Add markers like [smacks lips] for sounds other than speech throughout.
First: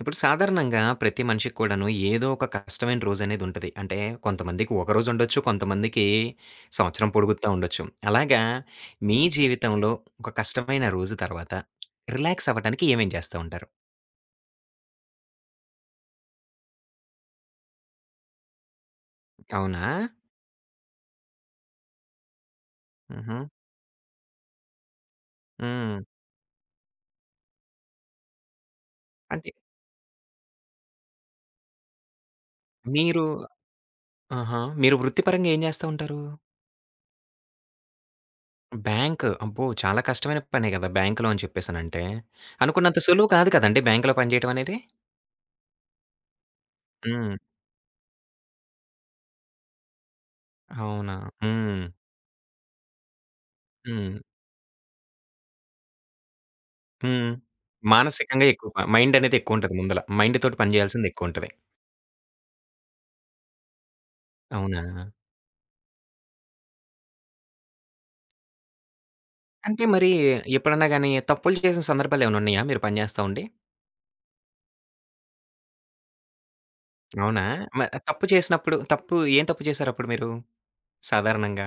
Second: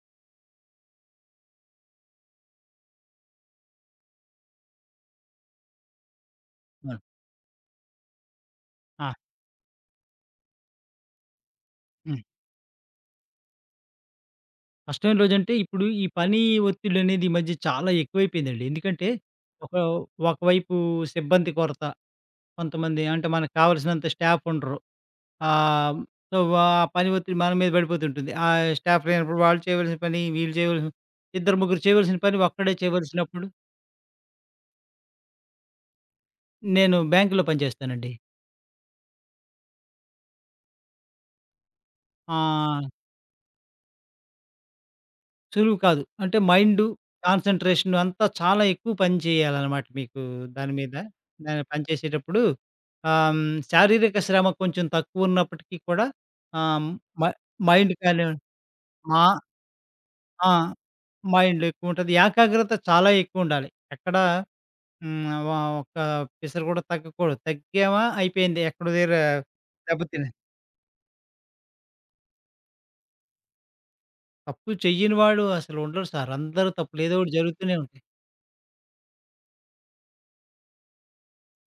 ఇప్పుడు సాధారణంగా ప్రతి మనిషికి కూడా ఏదో ఒక కష్టమైన రోజు అనేది ఉంటది. అంటే, కొంతమందికి ఒక రోజు ఉండొచ్చు. కొంతమందికి ఆ! సంవత్సరం పొడుగుతా ఉండొచ్చు. అలాగా ఆ! మీ జీవితంలో ఒక కష్టమైన రోజు తర్వాత [lip trill] హ్మ్. రిలాక్స్ అవ్వటానికి ఏమేం చేస్తా ఉంటారు? కష్టమైన రోజంటే, ఇప్పుడు ఈ పని ఒత్తిడనేది ఈ మధ్య చాలా ఎక్కువైపోయిందండి. ఎందుకంటే ఒక అవునా? ఒకవైపు సిబ్బంది కొరత. కొంతమంది అంటే, హుహు. మనకు కావాల్సినంత స్టాఫ్ ఉండరు. ఆహ్, హ్మ్. సో, ఆ పని ఒత్తిడి మన మీద పడిపోతుంటుంది. స్టాఫ్ లేనప్పుడు అంటే వాళ్లు చేయవలసిన పని, వీళ్లు చేయవలసిన ఇద్దరు ముగ్గురు చేయవలసిన పని ఒక్కడే మీరు చేయవలసినప్పుడు ఆహా! మీరు వృత్తి పరంగా ఏం జేస్తా ఉంటారు? నేను బ్యాంక్‌లో పని చేస్తానండి. బ్యాంక్ అబ్బో! చాలా కష్టమైన పనే గదా! బ్యాంక్‌లో అని చెప్పేసినంతనే. ఆహ్. అనుకున్నంత సులువు కాదు కదండీ బ్యాంక్‌లో పని జేయడం అనేది. సులువు కాదు. అంటే, మైండు హ్మ్. కాన్సంట్రేషన్ అంతా చాలా ఎక్కువ పని చేయాలనమాట. మీకు దాని మీద, అవునా. పని హ్మ్. చేసేటప్పుడు ఆహ్, శారీరక హ్మ్. శ్రమ కొంచెం తక్కువ ఉన్నప్పటికీ కూడా, ఆహ్, హ్మ్. మ హ్మ్. మైండ్ కానివా మానసికంగా ఎక్కువ ఆ! మైండనేది ఎక్కువుంటది. ముందుల మైండ్ ఆ! తోటి పని చేయాల్సింది ఎక్కువుంటది. మైండ్ ఎక్కువుంటది. ఏకాగ్రత చాలా ఎక్కువ ఉండాలి. ఎక్కడా అవునా. హ్మ్, ఆహ్, వ ఒక్క పిసరు కూడా తగ్గకూడదు. తగ్గామా, అయిపోయింది. ఎక్కడో దెగ్గర అంటే, దెబ్బ మరి తినే ఎప్పుడన్నా గాని తప్పులు చేసిన సందర్భాలేమైనా ఉన్నాయా? మీరు పని జేస్తావుండి? తప్పు చెయ్యనివాడు అసలు ఉండరు సారు. అందరూ తప్పులు ఏదో ఒకటి అవునా జరుగుతూనే మ ఉంటాయి. తప్పు చేసినప్పుడు, తప్పు ఏం తప్పు చేసారప్పుడు మీరు సాధారణంగా?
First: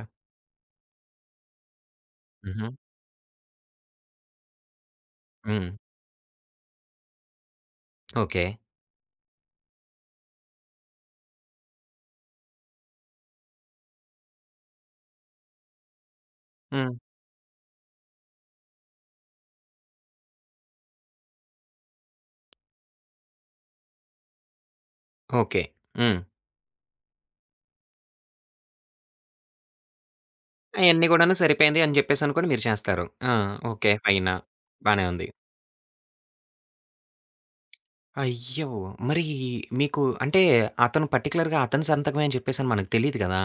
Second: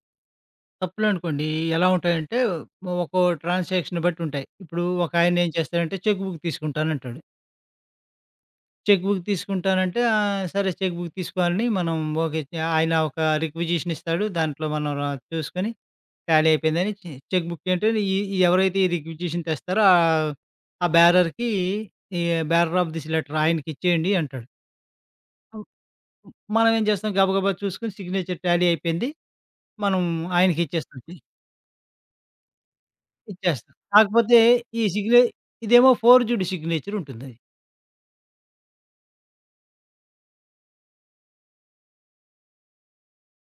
తప్పులునుకోండి. ఎలా ఉంటాయంటే హుహు. ఒకో ట్రాన్సాక్షన్ బట్టి ఉంటాయి. ఇప్పుడు ఒకాయనేం హ్మ్. చేస్తాారంటే చెక్కు బుక్కు తీసుకుంటానంటాడు. ఓకే. చెక్కు బుక్కు తీసుకుంటానంటే ఆహ్, సరే చెక్కు బుక్కు తీసుకోవాలని మనం ఓకే. ఆయన ఒక రిక్విజేషన్ ఇస్తాడు, దాంట్లో మనం ర చూసుకొని, ఖాళి అయిపోయిందని హ్మ్. చె చెక్కు బుక్కు అంటే ఈ ఈ ఎవరైతే ఈ రిగ్విజేషన్ తెస్తారో ఆహ్, ఆ బ్యారర్‌కి ఈ బ్యారర్ ఆఫ్ దిస్ లేటర్ ఆయనకిచ్చేయండి అంటాడు. ఓకే. అవ్ హ్మ్. హ్మ్. మనవేం చేస్తాం గబా గబా చూసుకొని సిగ్నేచర్ ట్యాలీ అయిపోయింది. మనం అయన్నీ ఆయనకిచ్చేస్తుంటాం. కూడాను సరిపోయింది అని చెప్పేసనుకోని మీరు చేస్తారు. ఆ! ఇచ్చేస్తాం ఓకే. ఫైను. కాకపోతే ఈ బానే ఉంది. సిగ్నేచ ఇదేమో ఫోర్జుడు సిగ్నేచరుంటుందది. అయ్యో! మరి మీకు అంటే అతను పర్టిక్యులర్‌గా అతను సంతకమే అని చెప్పేసని మనకు తెలీదు కదా!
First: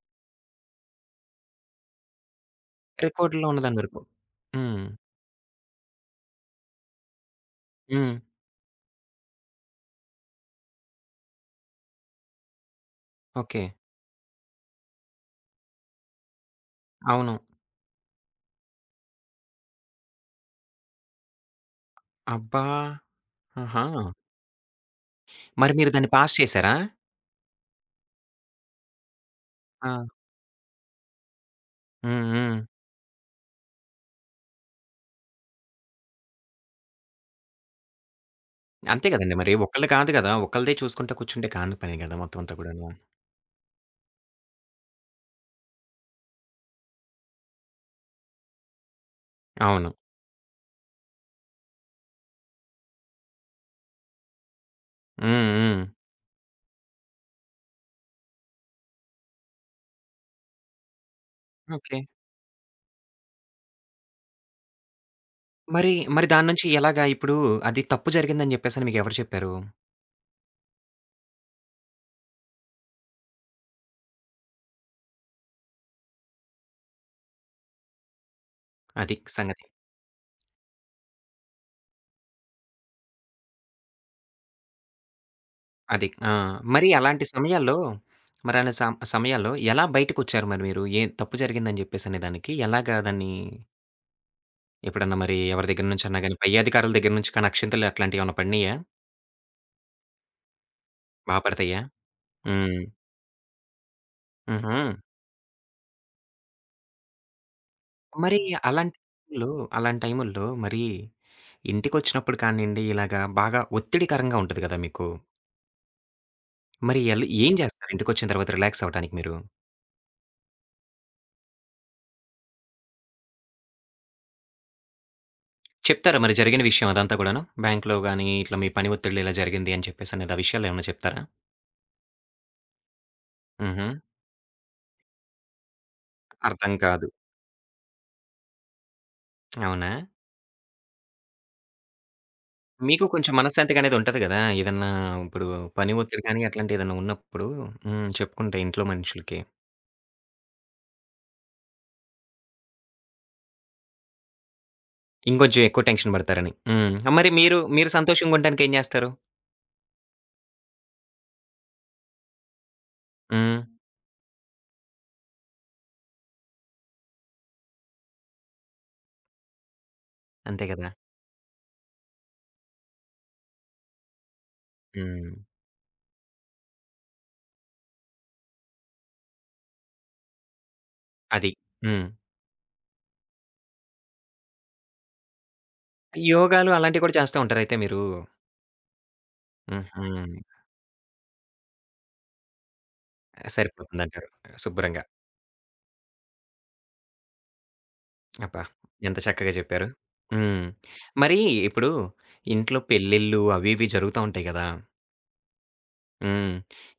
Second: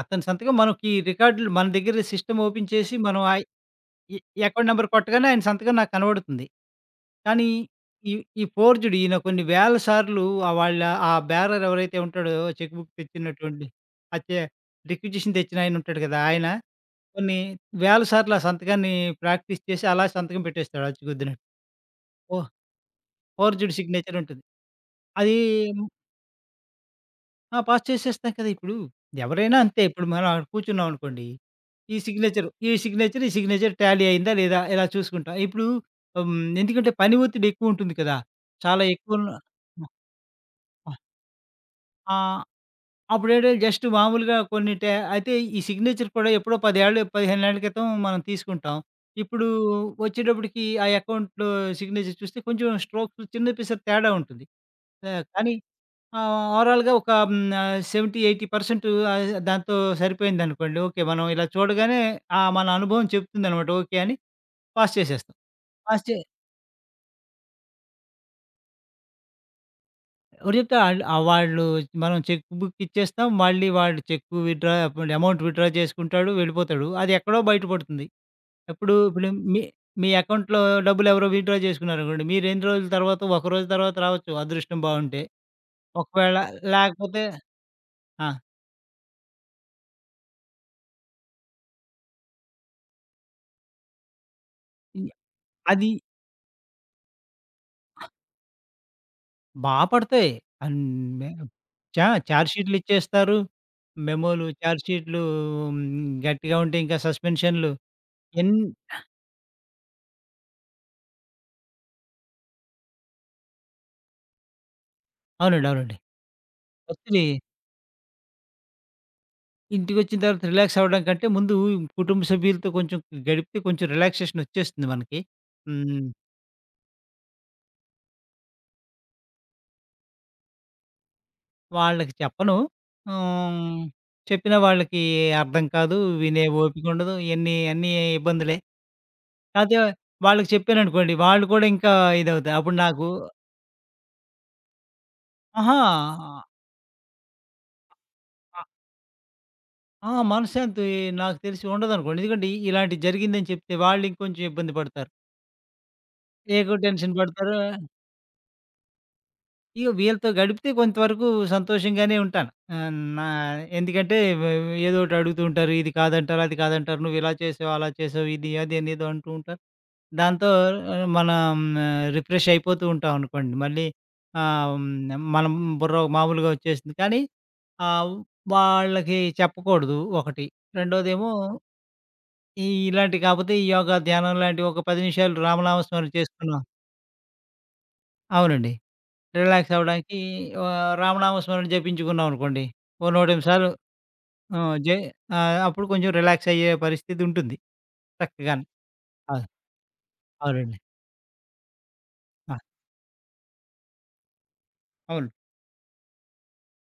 అతని సంతకం మనకి రికార్డ్‌లో మన దగ్గర సిస్టమ్ ఓపెన్ చేసి మనం ఆ రికార్డుల్లో ఉన్నదాని వరకు. ఈ ఎ ఎకౌంట్ హ్మ్. నెంబర్ కొట్టగానే ఆయన సంతకం నాకు కనబడుతుంది. కానీ. ఈ, హ్మ్. ఈ ఫోర్జుడు ఈయన కొన్ని వేల సార్లు వాళ్ళ ఆ బేారర్ ఎవరైతే ఉంటాడో చెక్కు బుక్కు తెచ్చినటువండి ఓకే. అచ్చే రిక్యుజిషన్ తెచ్చినాయన ఉంటాడు కదా! ఆయన. అవును. కొన్ని వేల సార్లు ఆ సంతకాన్ని ప్రాక్టీస్ చేసి అలా సంతకం పెట్టేస్తాడు అచ్చుగుద్దిన్నట్టు. ఓహ్! అబ్బా! ఫోర్జుడ్ ఆహా! సిగ్నేచరుంటుంది. అదీ మరి మీరు దాన్ని పాస్ చేశారా? ఆ! పాస్ చేసేస్తాం కదా! ఇప్పుడు ఎవరైనా అంతే. ఇప్పుడు ఆ! మనం ఆడ కూర్చున్నామనుకోండి, ఈ హ్మ్. సిగ్నేచర్ హ్మ్. ఈ సిగ్నేచర్, ఈ సిగ్నేచర్ ట్యాలీ అయిందా? లేదా? ఇలా చూసుకుంటాం. ఇప్పుడు హ్మ్. ఎందుకంటే పని ఒత్తిడి ఎక్కువుంటుంది కదా! చాలా అంతే ఎక్కువున్న కదండీ మరి. ఆ! ఒకళ్ళు కాదు గదా! ఒకళ్ళదే ఆ! చూసుకుంటా కూర్చుంటే కాని పని ఆ! గదా! మొత్తం అంతా కూడాను. అప్పుడేంటి జస్ట్ మామూలుగా కొన్ని ట్యా అయితే ఈ సిగ్నేచర్ కూడా ఎప్పుడో పదేళ్ళు, పదిహేనేళ్ల క్రితం మనం తీసుకుంటాం. ఇప్పుడు అవును. వచ్చేటప్పటికి ఆ అకౌంట్‌లో సిగ్నేచర్ చూస్తే కొంచెం స్ట్రోకు చిన్న పిసర తేడా ఉంటది. ఆ! హ్మ్, కానీ, హ్మ్. ఆ! ఓవరాల్‌గా ఒక హ్మ్. నా 70, 80 పర్సంటు ఆ దాంతో సరిపోయిందనుకోండి, ఓకే. మనం ఇలా ఓకే. చూడగానే ఆ! మన అనుభవం చెప్తుందనమాట. ఓకే అని పాస్ చేసేస్తాం. మరి, పాస్ చే మరి దాన్నుంచి ఎలాగా ఇప్పుడు అది తప్పు జరిగిందని జెప్పేసని మీకెవరు చెప్పారు? ఎవరు చెప్తారు ఆళ్ళు ఆ! వాళ్ళు మనం చెక్ బుక్ ఇచ్చేస్తాం. మళ్ళీ వాళ్ళు చెక్కు విత్‌డ్రా ఒకవేళ అమౌంట్ విత్‌డ్రా జేసుకుంటాడు, వెళ్ళిపోతాడు. అదేక్కడో బయట పడుతుంది. ఏప్పుడు అది ఇప్పుడు మీ సంగతి. మీ అకౌంట్‌లో డబ్బులెవరో విత్‌డ్రా జేసుకున్నారనుకోండి, మీరు ఎన్ని రోజుల తర్వాత ఒక రోజు తర్వాత రావచ్చు అదృష్టం బావుంటే. అది ఆ! మరి ఒకవేళలేకపోతే అలాంటి సమయాల్లో ఆ! [smacks lips] మరలా స సమయాల్లో ఎలా బయటికొచ్చారు మరి మీరు? ఏం తప్పు జరిగిందని జెప్పేసనే దానికి ఎలాగా దాన్ని ఈ ఎప్పుడన్నా మరీ ఎవరి దగ్గర అది నుంచన్నా గాని, పైధికారుల దగ్గర నుంచి కానీ అక్షింతలు అట్లాంటియేమన్నా పడినయా? బా పడతాయి. అన్ మే బా పడతాయ్యా? చా! ఛార్జ్‌షీట్లు హ్మ్. ఇచ్చేస్తారు. మెమోలు, హుహు. ఛార్జ్‌షీట్లు హ్మ్. గట్టిగా ఉంటే ఇంకా సస్పెన్షన్లు. మరీ ఇయన్ అలాంటి టైముల్లో అలాంటి టైముల్లో మరీ ఇంటికొచ్చినప్పుడు కానియండి, ఇలాగా బాగా ఒత్తిడికరంగా ఉంటది గదా! మీకు. అవునండి. అవునండి. మరి ఎళ్ళు ఒచ్చినియ్. ఏం జేస్తారు ఇంటికొచ్చిన తర్వాత రిలాక్సవ్వటానికి మీరు? ఇంటికొచ్చిన తర్వాత రిలాక్సవ్వడం కంటే ముందు కుటుంబ సభ్యులతో కొంచెం గడిపితే కొంచెం రిలాక్సేషనొచ్చేస్తుంది మనకి. హ్మ్. చెప్తారా మరి జరిగిన విషయం అదంతా కూడాను? బ్యాంక్‌లో గానీ, ఇట్లా మీ పని ఒత్తిడిలో ఇలా జరిగింది అని చెప్పేసనిదా విషయాలేమన్నా చెప్తారా? వాళ్ళకి చెప్పను. హ్మ్. హుహు. చెప్పినా వాళ్ళకి అర్థం కాదు. వినే అర్థం కాదు. ఓపికుండదు. ఎన్ని అన్నీ ఇబ్బందులే. అదే అవునా? వాళ్ళకి చెప్పాననుకోండి, వాళ్ళు కూడా ఇంకా ఇదవుతారు. అప్పుడు మీకు నాకు కొంచెం మనశ్శాంతిగా అనేది ఉంటది గదా! ఏదన్నా ఇప్పుడు అహా! పని ఒత్తిడి కానీ ఆహ్. అట్లాంటి ఏదన్నా ఉన్నప్పుడు హ్మ్. చెప్పుకుంటే ఆ! ఇంట్లో మనుషులకి. ఆ! మనశ్శాంతి నాకు తెలిసి ఉండదనుకోండి. ఎందుకంటే ఇలాంటిది జరిగిందని చెప్తే వాళ్ళింకొంచెం ఇబ్బంది పడతారు. ఇంకొంచెం ఎక్కువ టెన్షన్ బడతారని. ఎక్కువ హ్మ్. టెన్షన్ ఆహ్, మరి పడతారు. మీరు మీరు సంతోషంగుంటానికి ఏం జేస్తారు? ఇగ వీళ్ళతో గడిపితే కొంతవరకు సంతోషంగానే ఉంటాను. ఆహ్, నా హ్మ్. ఎందుకంటే ఏదోకటి అడుగుతూంటారు. ఇది కాదంటారు, అది కాదంటారు. నువ్విలా "చేసావు, అలా చేసావు. ఇది, అదనేదో" అంటూంటారు. దాంతో అంతే గదా! ఆహ్ మనం రిఫ్రెషయిపోతూంటాం అనుకోండి. మళ్ళి ఆహ్, హ్మ్. మనం బుర్ర మామూలుగా ఒచ్చేసింది. కానీ, ఆహ్, వాళ్ళకి చెప్పకూడదు, ఒకటి. రెండోదేమో, అది. హ్మ్. ఈ ఇలాంటివి కాపోతే, ఈ యోగా, ధ్యానం లాంటివి ఒక 10 నిమిషాలు, రామనామ స్మర చేసుకున్నా యోగాలు, అలాంటివి కూడా చేస్తా ఉంటారయితే మీరు? అవునండి. రిలాక్సవ్వడానికి హుహు. ఆహ్, రామనామ స్మరణ జపించుకున్నామనుకోండి, ఓ 108 సార్లు. సరిపోతుందంటారు. ఆ! జే శుభ్రంగా. ఆహ్, అప్పుడు కొంచెం రిలాక్సయ్యే పరిస్థితుంటుంది. [smacks lips] చక్కగాన. అబ్బా! ఎంత ఆ! చక్కగా చెప్పారు? హ్మ్. అవునండి. మరీ, ఇప్పుడు ఆ! ఇంట్లో పెళ్ళిళ్ళు, అవివి జరుగుతాంటాయి కదా! అవును. హ్మ్.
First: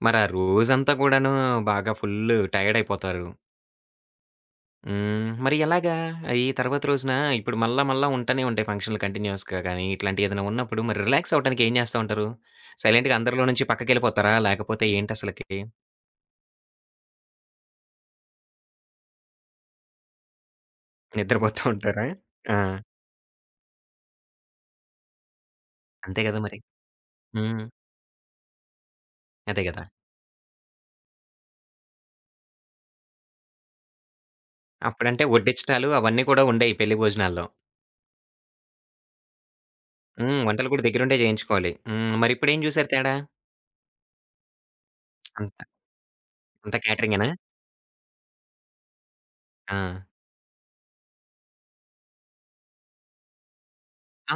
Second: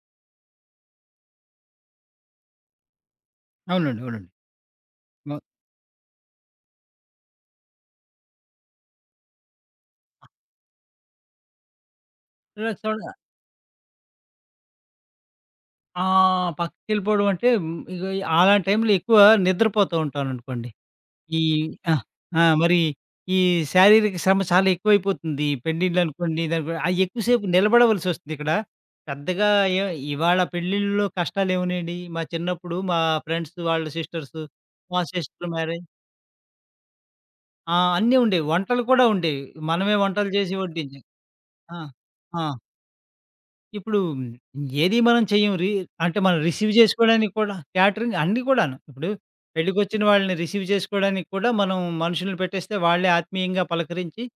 మరా రోజంతా కూడాను, బాగా ఫుల్లు టయాడయిపోతారు. అవునండి. అవునండి. హ్మ్. మ మరి ఎలాగా ఆహ్, ఈ తర్వాత రోజున ఇప్పుడు మళ్ళా, మళ్ళా ఉంటానే ఉంటాయి, ఫంక్షన్‌లు కంటిన్యూస్‌గా గానీ, ఇట్లాంటియేదైనా ఉన్నప్పుడు మరి రిలాక్సవ్వటానికి ఏం జేస్తా ఉంటారు? రిలాక్సవుతా సైలెంట్‌గా అందరిలో నుంచి పక్కకెళ్ళిపోతారా? లేకపోతే ఏంటసలకి? ఆ! పక్కకెళ్ళిపోవడం అంటే, ఇగ అలాంటి టైంలో ఎక్కువ నిద్రపోతూంటాననుకోండి. ఈ ఆ! నిద్రపోతూంటారా? ఆ! ఆ! మరి, ఈ శారీరక శ్రమ చాలా ఎక్కువైపోతుంది. ఈ అంతే గదా పెండిండ్లనుకోండి, మరి. దానికో ఆహ్, ఎక్కువసేపు హ్మ్. నిలబడవలసొస్తుంది ఇక్కడ. పెద్దగా అదే ఏ గదా! ఇవాళ పెళ్ళిల్లో కష్టాలేమునాయండి? మా చిన్నప్పుడు, మా ఫ్రెండ్స్ వాళ్ళ సిస్టర్సు. మా అప్పుడంటే, సిస్టర్ మ్యారేజ్. వడ్డించడాలు అవన్నీ కూడా ఉండేాయి, పెళ్లి భోజనాల్లో. ఆ! అన్నీ ఉండేవి. వంటలు కూడా ఉండేవి. మనమే వంటలు హ్మ్. చేసి వంటలు కూడా వడ్డించి దగ్గరుండే చేయించుకోవాలి. ఆ! హ్మ్. ఆ! మరిప్పుడేం జూసారు తేడా? ఇప్పుడు ఏది మనం చెయ్యం. అంత. రి అంటే మనం రిసీవ్ అంత క్యాటరింగేనా? చేసుకోవడానికి కూడా, క్యాటరింగ్ అన్నీ కూడాను. ఇప్పుడు, పెళ్ళకొచ్చిన ఆ! వాళ్ళని రిసీవ్ చేసుకోవడానికి కూడా మనం మనుషుని పెట్టేస్తే వాళ్ళే ఆత్మీయంగా పలకరించి ఆ!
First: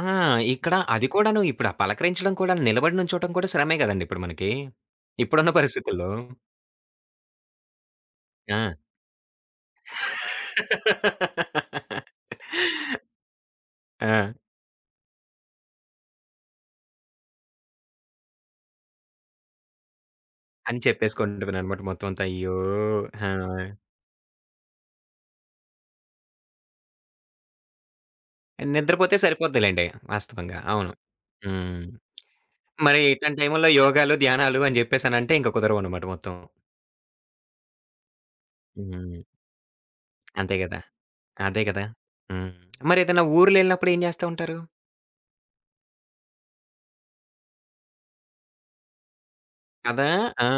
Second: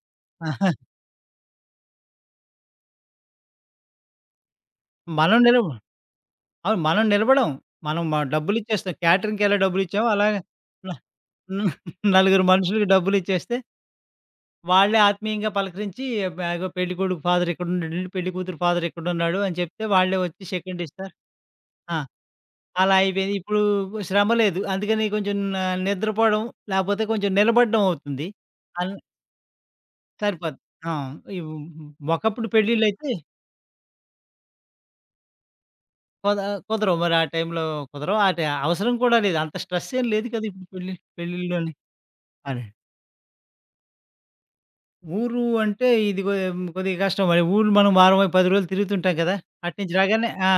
ఇక్కడ [chuckles] అది కూడాను, ఇప్పుడు పలకరించడం కూడాను, నిలబడినుంచోడం కూడా శ్రమే కదండీ ఇప్పుడు మనకి! మనం ఇప్పుడున్న నిలబం పరిస్థితుల్లో. అవును. మనం నిలబడం. మనం మ ఆ! డబ్బులిచ్చేస్తాం. క్యాటరింగ్‌కెలా డబ్బులిచ్చామో అలాగ. లా [giggles] [laughs] నలుగురు మనుషులకి డబ్బులిచ్చేస్తే... ఆ! వాళ్ళే ఆత్మీయంగా పలకరించి, మె ఇగో పెళ్ళికొడుకు ఫాదరిక్కడున్నడండి, పెళ్ళికూతురు ఫాదరిక్కడున్నాడు అని చెప్తే వాళ్ళే వచ్చి అని షేకండ్ ఇస్తా. చెప్పేసుకుంటావనమాట ఆ! మొత్తం అంతా. అయ్యో! అలా ఆ! అయిపోయింది. ఇప్పుడు శ్రమ లేదు, అందుకని కొంచెం న నిద్రపోవడం లేకపోతే కొంచెం నిలబడ్డం అవుతుంది. అన్ నిద్రపోతే సరిపోద్ది లెండి. వాస్తవంగా. సరిపోద్ది. అవును. ఆ! ఇవ్ హ్మ్, హ్మ్. హ్మ్, ఒకప్పుడు మరి పెళ్ళిళ్ళైతే ఇట్లాంటి టైముల్లో యోగాలు, ధ్యానాలు అని చెప్పేసినంటే ఇంకా కుదరవనమాట మొత్తం. కొద కుదరవు. మరి ఆ టైంలో కుదరవు. ఆ టా అవసరం కూడా హ్మ్. లేదు. అంత స్ట్రెసేం లేదు కదా! అంతే ఇప్పుడు కదా! పెళ్ళి. అదే పెళ్ళిల్లోని. కదా! హ్మ్. అదే. మరేదైనా ఊర్లేళ్ళినప్పుడు ఏం చేస్తా ఉంటారు? ఊరు అంటే, ఇదిగో హ్మ్, కొద్దిగా కష్టం మరి ఊరు మనం వారం, 10 రోజులు తిరుగుతుంటాం కదా! అటు నుంచి కదా! రాగానే ఆ! ఆ!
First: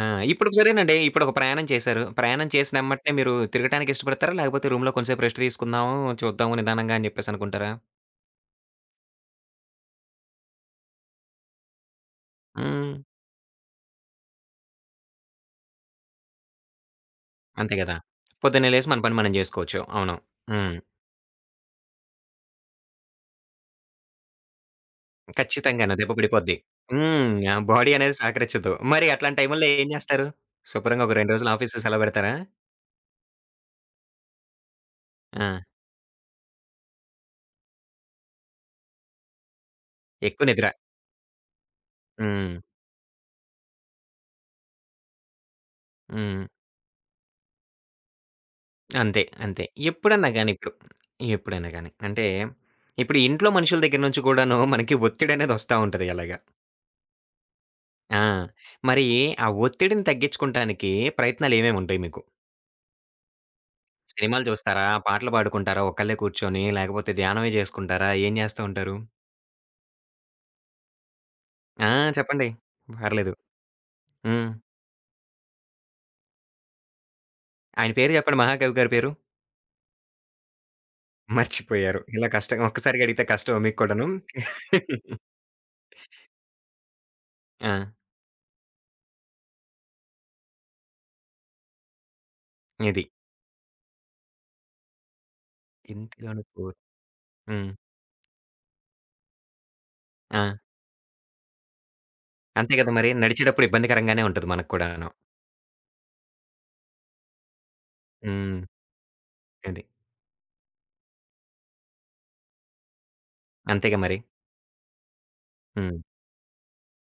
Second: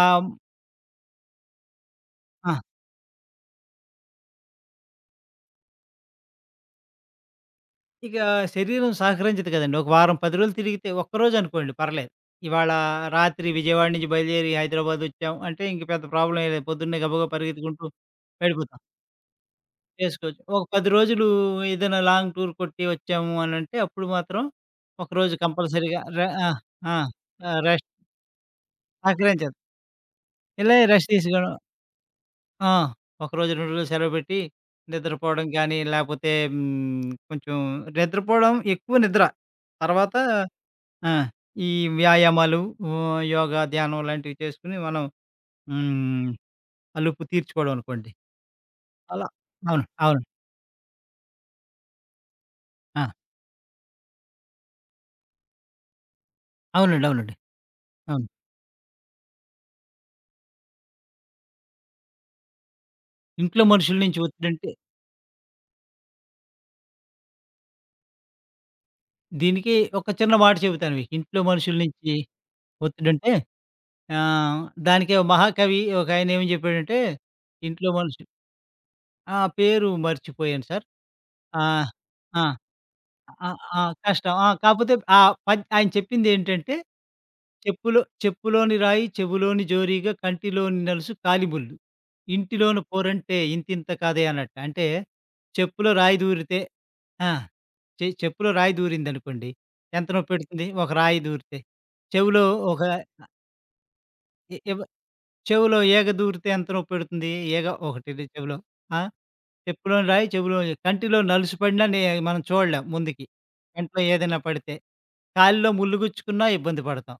ఆ! ఇప్పుడు సరేనండి, ఇప్పుడు ఒక ప్రయాణం చేశారు, ప్రయాణం ఆ! చేసినెమ్మట్నే మీరు తిరగటానికిష్టపడతారా? లేకపోతే రూమ్‌లో కొంచెం సేపు రెస్టు తీసుకుందాము, చూద్దాము నిదానంగా అని చెప్పేసని అనుకుంటారా? ఇకా శరీరం సహకరించదు కదండీ! ఒక వారం రోజులు తిరిగితే ఒక్కరోజనుకోండి పర్లేదు. ఇవాళ హ్మ్. రాత్రి విజయవాడ నుంచి బయలుదేరి హైదరాబాదొచ్చాం. అంటే, ఇంక పెద్ద ప్రాబ్లమేం లేదు. పొద్దున్నే గబ్బగా అంతే పరిగెత్తుకుంటూ కదా! పొద్దున్నే వెళిపోతాం. లేసి మన పని మనం చేసుకోవచ్చు. అవును. చేసుకోవచ్చు. ఒక హ్మ్. 10 రోజులు ఏదైనా లాంగ్ టూర్ కొట్టి వచ్చాము అనంటే అప్పుడు మాత్రం, ఒకరోజు ఖచ్చితంగాను కంపల్సరీగా దెబ్బ రే ఆ! పడిపోద్ది. ఆ! హ్మ్. ఆ! ఆ రష్ బాడీ అనేది సహకరించద్దు. మరి అట్లాంటి సహకరించదు. టైముల్లో ఏం చేస్తారు? ఎళ్ళెక శుభ్రంగా రెస్టు ఒక 2 రోజులు తీసుకోవడం ఆఫీసుకి సెలవు పెడతారా? ఆ! ఒక రోజు, 2 రోజులు సెలవు పెట్టి, నిద్రపోవడం ఆ! గానీ లేపోతే హ్మ్, కొంచెం నిద్రపోవడం, ఎక్కువ నిద్ర. తర్వాత ఎక్కువ నిద్ర. ఆ! ఈ హ్మ్. వ్యాయామాలు, హ్మ్, వా యోగా, ధ్యానం ఇలాంటివి చేసుకొని మనం హ్మ్, హ్మ్. అలుపు తీర్చుకోవడం అనుకోండి. అంతే, అలా అంతే. అవును. అవును. ఎప్పుడన్నా గాని, ఇప్పుడు ఎప్పుడైనా గాని అంటే, ఆ! ఇప్పుడు ఇంట్లో మనుషుల దగ్గర నుంచి కూడాను, మనకి ఒత్తిడనేదొస్తా ఉంటది అలాగా. అవునండి. అవునండి. ఆ! అవును. మరి ఆ ఒత్తిడిని తగ్గించుకోంటానికి, ప్రయత్నాలేమేముంటాయి మీకు? ఇంట్లో మనుషుల నుంచి సినిమాలు ఒత్తిడంటే చూస్తారా? పాటలు పాడుకుంటారా? ఒక్కళ్ళే కూర్చొని లేకపోతే ధ్యానమే జేసుకుంటారా? ఏం జేస్తా ఉంటారు? దీనికి ఒక చిన్న మాట చెబుతాను మీకు ఇంట్లో మనుషుల ఆ! నుంచి. చెప్పండి. పర్లేదు. ఒత్తిడింటే, హ్మ్. ఆహ్, దానికి ఓ మహాకవి ఒకాయన ఏమని జెప్పాడంటే ఇంట్లో ఆయన పేరు మనిషి జెప్పండి మహాకవి గారి పేరు. ఆ! పేరు మర్చిపోయాను సార్. ఆహ్, మర్చిపోయారు. ఇలా ఆ! కష్టం ఒక్కసారిగ అడిగితే ఆహ్, కష్టమా ఆ! మీక్కూడను? కష్టం ఆ! కాకపోతే ఆ [laughs] పద్ ఆయన చెప్పిందేంటంటే, ఆ! చెప్పులు చెప్పులోని రాయి చెవులోని జోరీగా కంటిలోని నలుసు కాలిముల్లు. ఇంటిలోన ఇది. పోరంటే ఇంతింత కాదే అన్నట్టు. అంటే చెప్పులో రాయి దూరితే ఇంటిలోనుకో ఆ! హ్మ్. చె చెప్పులో రాయి దూరిందనుకోండి. ఎంత ఆ! నొప్పెడుతుంది? ఒక రాయి దూరితే? చెవులో అంతే ఒక గదా! మరి ఆహ్ నడిచేటప్పుడు ఇబ్బందికరంగానే ఉంటది ఎ మనకి ఎవ కూడాను. చెవులో ఈగ దూరితే ఎంత నొప్పెడుతుంది? ఈగ ఒకటిది చెవులో హ్మ్. ఆ! అది. చెప్పులోని రాయి చెవులో కంటిలో నలుసిపడినాని మనం చూడలేం ముందుకి. అంతేగా కంట్లో మరి. ఏదైనా పడితే. కాలిలో ముల్లు హ్మ్. గుచ్చుకున్నా ఇబ్బంది పడతాం.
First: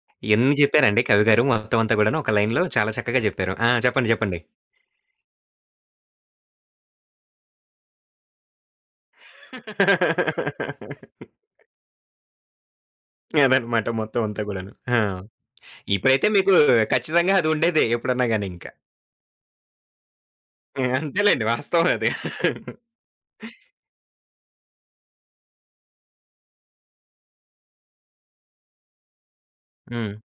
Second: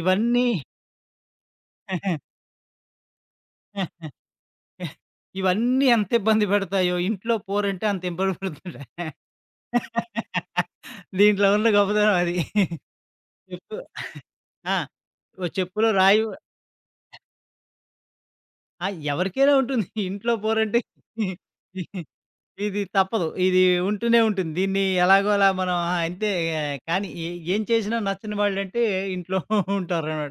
ఇవన్నీ ఎన్ని చెప్పారండి కవిగారు మొత్తం అంతా గూడాను [chuckles] ఒక లైన్‌లో చాలా చక్కగా జెప్పారు. ఆ! [chuckles] చెప్పండి చెప్పండి. ఇవన్నీ ఎంత ఇబ్బంది పెతాయో, ఇంట్లో పోరంటే అంత ఇబ్బంది పడుతుంటా. [laughs] [laughs] దీంట్లో ఉన్న గొప్పతనం అది. చెప్పు అదనమాట మొత్తం అంతా గూడాను. ఆ! ఆ! ఓ చెప్పులో రాయి ఇప్పుడైతే మీకు ఖచ్చితంగా అది ఉండేదే ఎప్పుడన్నా గాని ఇంకా. ఆ! ఎవరికైనా ఉంటుంది. ఇంట్లో పోరంటే. ఆ! అంతేలెండి వాస్తవం అది. [laughs] ఇది తప్పదు. ఇది ఉంటూనే ఉంటుంది. దీన్ని ఎలాగోలా మనం ఆ! అంతే ఇక కానీ ఏ ఏం చేసినా నచ్చని వాళ్ళంటే ఇంట్లో [giggles] హ్మ్. ఉంటారన్నా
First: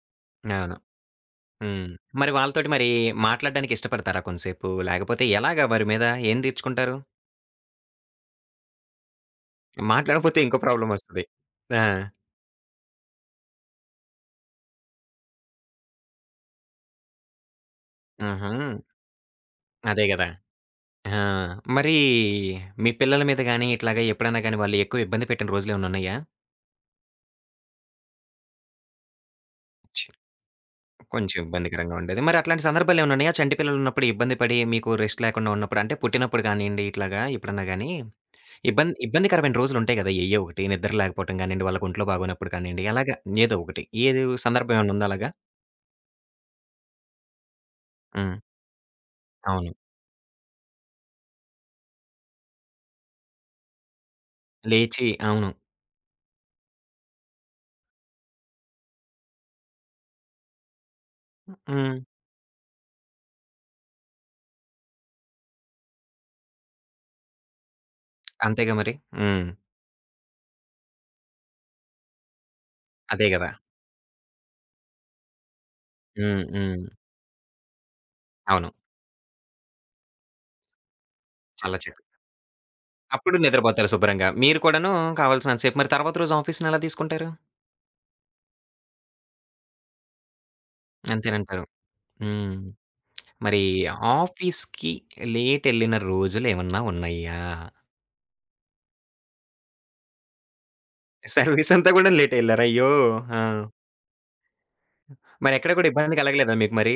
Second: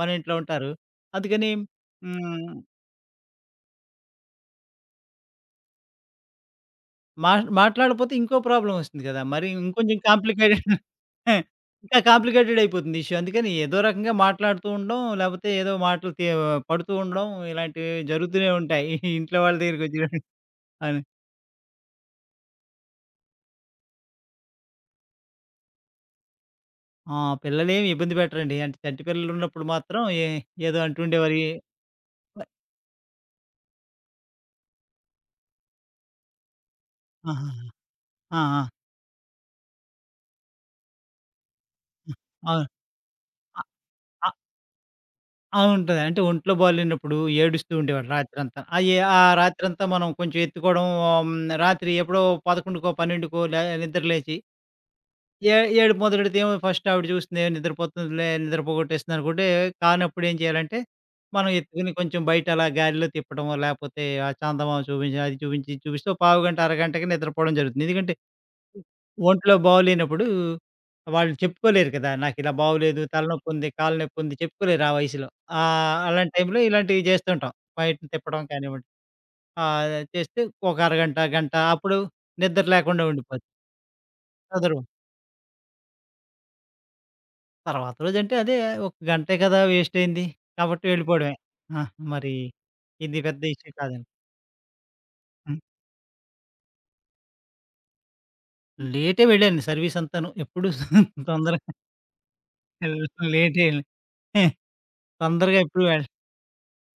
మన ఇంట్లో ఉంటారు. అవును. అందుకనీ హ్మ్. మరి హ్మ్. వాళ్ళతోటి మరి మాట్లాడడానికి ఇష్టపడతారా కొంసేపు? లేకపోతే ఎలాగ వారి మీద ఏం తీర్చుకుంటారు? మాట్ మాట్లాడకపోతే ఇంకో ప్రాబ్లమొస్తుంది గదా! మరి ఇంకొంచెం మాట్లాడకపోతే ఇంకో కాంప్లికేటెడ్. ప్రాబ్లమొస్తది. [chuckles] ఆ! ఇంకా కాంప్లికేటెడయిపోతుంది ఇష్యూ అందుకని ఏదో రకంగా మాట్లాడుతూ ఉండడం, లేకపోతే ఏదో మాటలు తీ ఆహ్, పడుతూ ఉండడం ఇలాంటివి జరుగుతూనే ఆహా! ఉంటాయి. [giggles] ఇంట్లో వాళ్ళ దగ్గరకొచ్చేటప్పటికి అదే [giggles] గదా! అవును. ఆ! మరీ మీ పిల్లల మీద గాని ఇట్లాగా ఎప్పుడన్నా గాని వాళ్ళు ఎక్కువ ఇబ్బంది పెట్టిన రోజులేమన్నా ఉన్నాయా? ఆ! పిల్లలేమి ఇబ్బంది పెట్టరండి. అంటే చంటి పిల్లలున్నప్పుడు మాత్రం ఏ ఏదో అంటుండే కొంచెం మరీ. ఇబ్బందికరంగా ఉండేది. మరి అట్లాంటి సందర్భాలేమన్నా ఉన్నాయా? చంటిపిల్లలున్నప్పుడు ఇబ్బంది పడి మీకు రెస్ట్ లేకుండా ఉన్నప్పుడు అంటే పుట్టినప్పుడు గానియండి ఇట్లాగా, ఎప్పుడన్నా ఆహాహా! గాని? ఆ! ఆ! ఇబ్బంది ఇబ్బందికరమైన రోజులుంటాయి గదా! ఎయ్యో ఒకటి నిద్ర లేకపోవటం గానియండి, వాళ్ళకి ఒంట్లో హ్మ్. బాగనొప్పుడు అవును! కానియండి, అలాగా ఏదో ఆహ్, ఒకటి. ఏది ఆహ్. వ్ సందర్భమేమైనా ఉందా అలాగా? ఆ! ఉంటది. అంటే ఒంట్లో బాలేనప్పుడు ఏడుస్తూ ఉండేవాళ్ళు హ్మ్. రాత్రంతా. అయ్యి ఆ అవును. రాత్రంతా మనం కొంచెం ఎత్తుకోవడం హ్మ్, రాత్రి ఎప్పుడో 11కో, 12కో లే నిద్ర లేచి... లేచి అవును. ఏ ఏడుపు మొదలెడుతేమో ఫస్ట్ ఆవిడ చూస్తుంది, ఏ నిద్రపోతుందిలే, నిద్రపోగొట్టేస్తుందనుకుంటే, కానప్పుడు ఏం చేయాలంటే, మనం ఎత్తుకొని హ్మ్. కొంచెం బయట అలా గాలిలో తిప్పడమో లేకపోతే, ఆ చందమామ చూపించి, అది చూపించి, ఇది చూపిస్తే పావుగంట, అరగంటకే నిద్రపోవడం జరుగుతుంది. ఎందుకంటే... అంతేగా మరి. హ్మ్. ఒంట్లో బాగులేనప్పుడూ, వాళ్ళు చెప్పుకోలేరు కదా! నాకు ఇలా బాగులేదు, అదే గదా! తలనొప్పుంది, కాళ్ళ నొప్పుంది చెప్పుకోలేరు ఆ వయసులో. ఆహ్, ఆ అలాంటి హ్మ్. టైంలో హ్మ్. ఇలాంటివి చేస్తూంటాం. బయటని తిప్పడం అవును. కానివ్వండి. ఆహ్ అది చేస్తే ఒక అరగంట గంట అలా చే అప్పుడు నిద్ర లేకుండా అప్పుడు ఉండిపోద్ది. నిద్రబోతారు శుభ్రంగా. మీరు అందరు. కూడాను కావాల్సినంత సేపు, మరి తర్వాత రోజు ఆఫీస్‌ని ఎలా తీసుకుంటారు? తర్వాత రోజంటే అదే ఒక గంటే కదా! వేస్ట్ అయింది. కాబట్టి వెళ్ళిపోవడమే. అంతేనంటారు. ఆ! మరీ హ్మ్. ఇది పెద్ద మరి ఇష్యూ కాదండి. ఆఫీస్‌కి హ్మ్. లేటెళ్ళిన రోజులేమన్నా ఉన్నాయా? లేటే వెళ్ళాను సర్వీస్ అంతాను. ఎప్పుడు [chuckles] తొందరగా సర్వీస్ అంతా గూడా లేటెళ్లారు అయ్యో! [chuckles] ఆ! లేటే ఎల్ తొందరగా మరెక్కడా ఎప్పుడు గూడా వెల్ ఇబ్బంది కలగలేదా మీకు మరి?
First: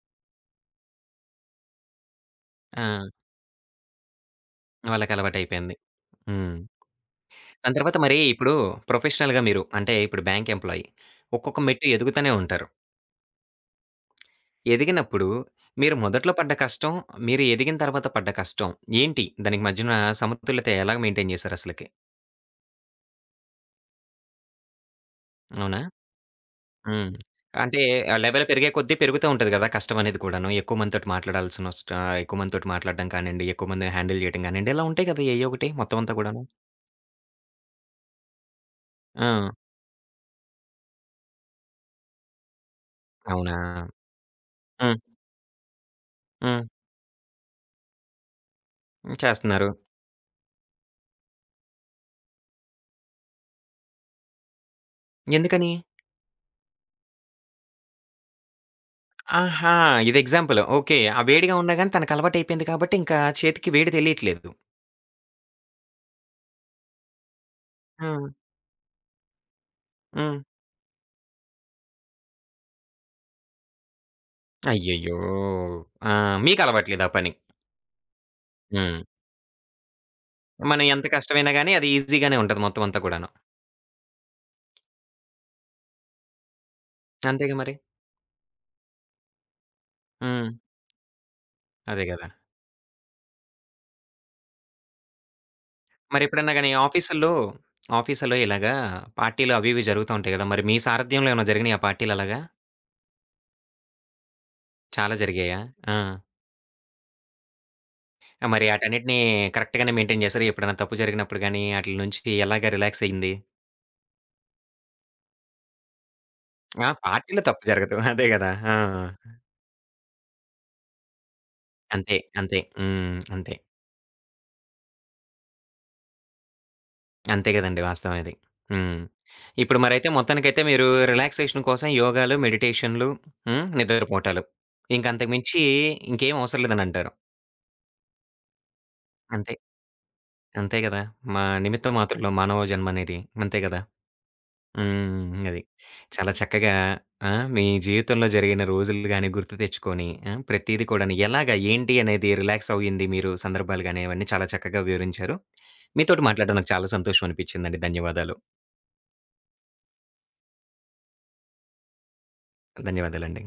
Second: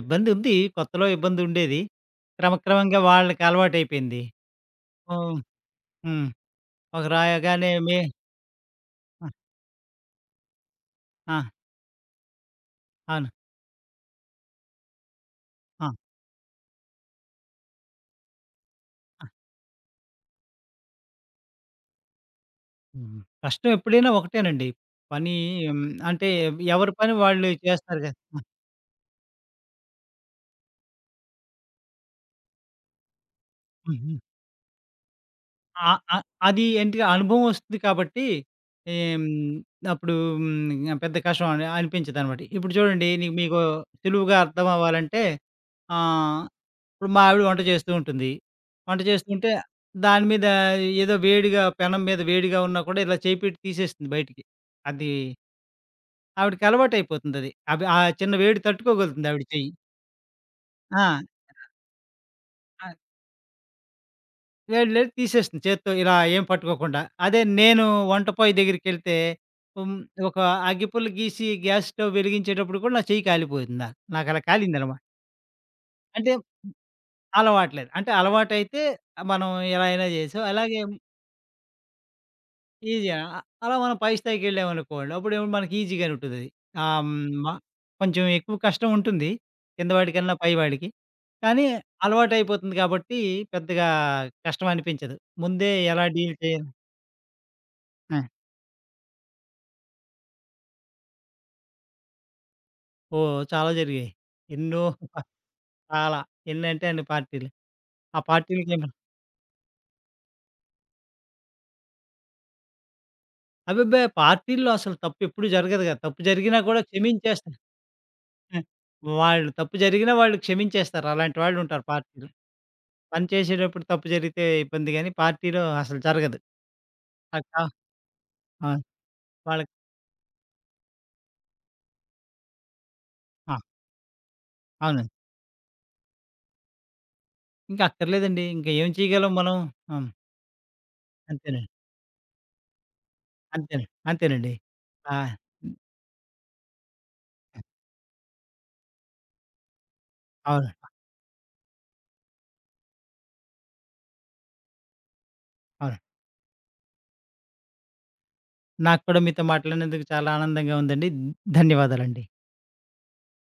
ఇబ్బందుంది. కొత్తలో ఇబ్బందుండేది. క్రమక్రమంగా ఆ! వాళ్ళకలవాటైపోయింది. ఆ! వాళ్ళకలవాటైపోయింది. హ్మ్. హ్మ్. ఒకరు దాని అనగానేమి తర్వాత మరీ ఇప్పుడు ఆ! ప్రొఫెషనల్‌గా మీరు అంటే ఇప్పుడు బ్యాంక్ ఎంప్లాయీ ఆ! ఒక్కొక్క మెట్టు ఎదుగుతానే ఉంటారు. అవును. ఎదిగినప్పుడు ఆ! మీరు మొదట్లో పడ్డ కష్టం, మీరు ఎదిగిన తర్వాత పడ్డ కష్టం, ఏంటి? ఆ! దానికి మధ్యన సమతుల్యత ఎలాగ మెయిన్‌టైన్ జేశారసలకి? హుహు. కష్టం ఎప్పుడైనా ఒకటేనండి. పనీ అవునా! హ్మ్. అంటే ఎవరి హ్మ్. పని వాళ్ళు అంటే, చేస్తారుగా ఆ ఆ! లెవెల్ పెరిగే కొద్దీ పెరుగుతా ఉంటది కదా! కష్టమనేది కూడాను. ఎక్కువ మందితోటి మాట్లాడాల్సినొస్టా ఆ! ఎక్కువ మందితోటి మాట్లాడ్డం కానిండి, ఎక్కువ మందిని హుహు. హ్యాండిల్ చేయడం కానిండి, ఇలా ఉంటాయి కదా! ఎయ్యో ఒకటి అ మొత్తం అంతా అ కూడాను. అది ఏంటిగా అనుభవం వస్తుంది కాబట్టి, ఏం ఆ! అప్పుడు హ్మ్, ఇంగ పెద్ద కష్టం అని అనిపించిదనమాట. ఇప్పుడు చూడండి నీకు అవునా! మీకు సులువుగా హ్మ్. అర్థమవ్వాలంటే ఆహ్, హ్మ్. ఇప్పుడు మా ఆవిడ వంట జేస్తూ ఉంటుంది. వంట హ్మ్. జేస్తుంటే చేస్తున్నారు. దాని మీద ఏదో వేడిగా పెనం మీద వేడిగా ఉన్నా కూడా ఇలా చేయి పెట్టి తీసేస్తుంది బయటికి అది... ఎందుకని? ఆవిడికి అలవాటైపోతుందది. అది ఆ చిన్న వేడి తట్టుకోగలుతుంది ఆవిడ చెయ్యి. ఆహా! ఇది ఎగ్జాంపుల్. ఓకే. ఆ ఆ! వేడిగా ఉన్నా గాని తనకలవాటయిపోయింది ఆ! కాబట్టి ఇంకా చేతికి వేడి తెలియట్లేదు. వేడి లేదు తీసేస్తుంది చేత్తో ఇలా ఏం పట్టుకోకుండా. అదే నేను ఆ! వంటపోయి దగ్గరికెళ్తే, హ్మ్. హ్మ్. ఒక అగ్గిపుల్ల గీసి గ్యాస్ స్టవ్ వెలిగించేటప్పుడు కూడా నా చెయ్యి కాలిపోయింది నాకు. నాకలా కాలిందనమా అయ్యయ్యో! ఆ! అంటేం, మీకలవాట్లేదా పని. అలవాటు లేదు. అంటే అలవాటైతే హ్మ్. మనం ఎలా అయినా చేశాం. మనం అలాగేం ఎంత కష్టమైనా గానీ అది ఈజీగానే ఉంటది మొత్తం అంతా ఈజీగా కూడాను. ఆ! అలా మనం పై స్థాయికెళ్ళామనుకోండి. అప్పుడేమంటే మనకి ఈజీగానూ ఉంటదది. హ్మ్ మా అంతేగా మరి? కొంచెం ఎక్కువ కష్టం ఉంటుంది. కింద వాడికన్నా, పై హ్మ్. వాడికి. కానీ అదే గదా! అలవాటయిపోతుంది గాబట్టి పెద్దగా కష్టం అనిపించదు. ముందే ఎలా మరి డీల్ ఎప్పుడన్నా చేయ గాని ఆఫీసుల్లో, ఆ! ఆఫీసుల్లో ఇలాగా పార్టీలు అవి ఇవి జరుగుతా ఉంటాయి గదా! మరి మీ సారథ్యంలో ఏమన్నా జరిగినియా పార్టీలలాగా? ఓహ్! చాలా జరిగాయి. ఎన్నో! చాలా [chuckles] జరిగాయా? ఆ! చాలా ఎన్నింటే అన్ని పార్టీలు. ఆ మరి పార్టీలకేం ఆటన్నిటిని కరెక్ట్‌గానే మెయింటైన్ జేసారా? ఎప్పుడైనా తప్పు జరిగినప్పుడు గానీ, ఆటిల నుంచి ఎలాగ రిలాక్స్ అయింది? అబ్బెబ్బే! పార్టీల్లో అసలు తప్పెప్పుడు జరగదు కదా! తప్పు జరిగినా కూడా ఆ! పార్టీలో క్షమించేస్తా. తప్పు జరగదు. అదే గదా! హ్మ్. ఆ! వాళ్ళు తప్పు జరిగిన వాళ్ళు క్షమించేస్తారు. అలాంటి వాళ్ళుంటారు అంతే, పార్టీలో. అంతే. హ్మ్. పని అంతే. చేసేటప్పుడు తప్పు జరిగితే ఇబ్బందిగానీ. పార్టీలో అసలు జరగదు అంతే అక్కడ గదండీ వాస్తవం ఇది. ఆ! హ్మ్. వాళ్ళకి ఇప్పుడు మరైతే మొత్తానికైతే మీరు రిలాక్సేషన్ కోసం యోగాలు, మెడిటేషన్‌లు ఆ! హ్మ్, నిద్రపోటాలు. అవునండి. ఇంకంతకు మించి ఇంకేమవసరం లేదనంటారు? ఇంకా అక్కర్లేదండి. ఇంకా ఏం చేయగలం అంతే. మనం? హ్మ్. అంతే గదా! మా అంతేనండి. నిమిత్త మాతృలం మానవజన్మనేది. అంతే కదా! అంతేనండి. అంతేనండి. ఆ! హ్మ్. అది. హ్! చాలా చక్కగా ఆహ్, మీ జీవితంలో జరిగిన రోజులు గాని, గుర్తు తెచ్చుకొని ఆహ్, అవును. ప్రతీది కూడాను ఎలాగా? ఏంటి? అనేది రిలాక్స్ అయింది మీరు సందర్భాలు గాని అవన్నీ చాలా చక్కగా వివరించారు. అవునండి. మీతోటి మాట్లాడడం నాకు చాలా సంతోషం అనిపించిందండి. ధన్యవాదాలు. నాకు కూడా మీతో మాట్లాడినందుకు చాలా ఆనందంగా ఉందండి. ధన్యవాదాలండి. ధన్యవాదాలండి.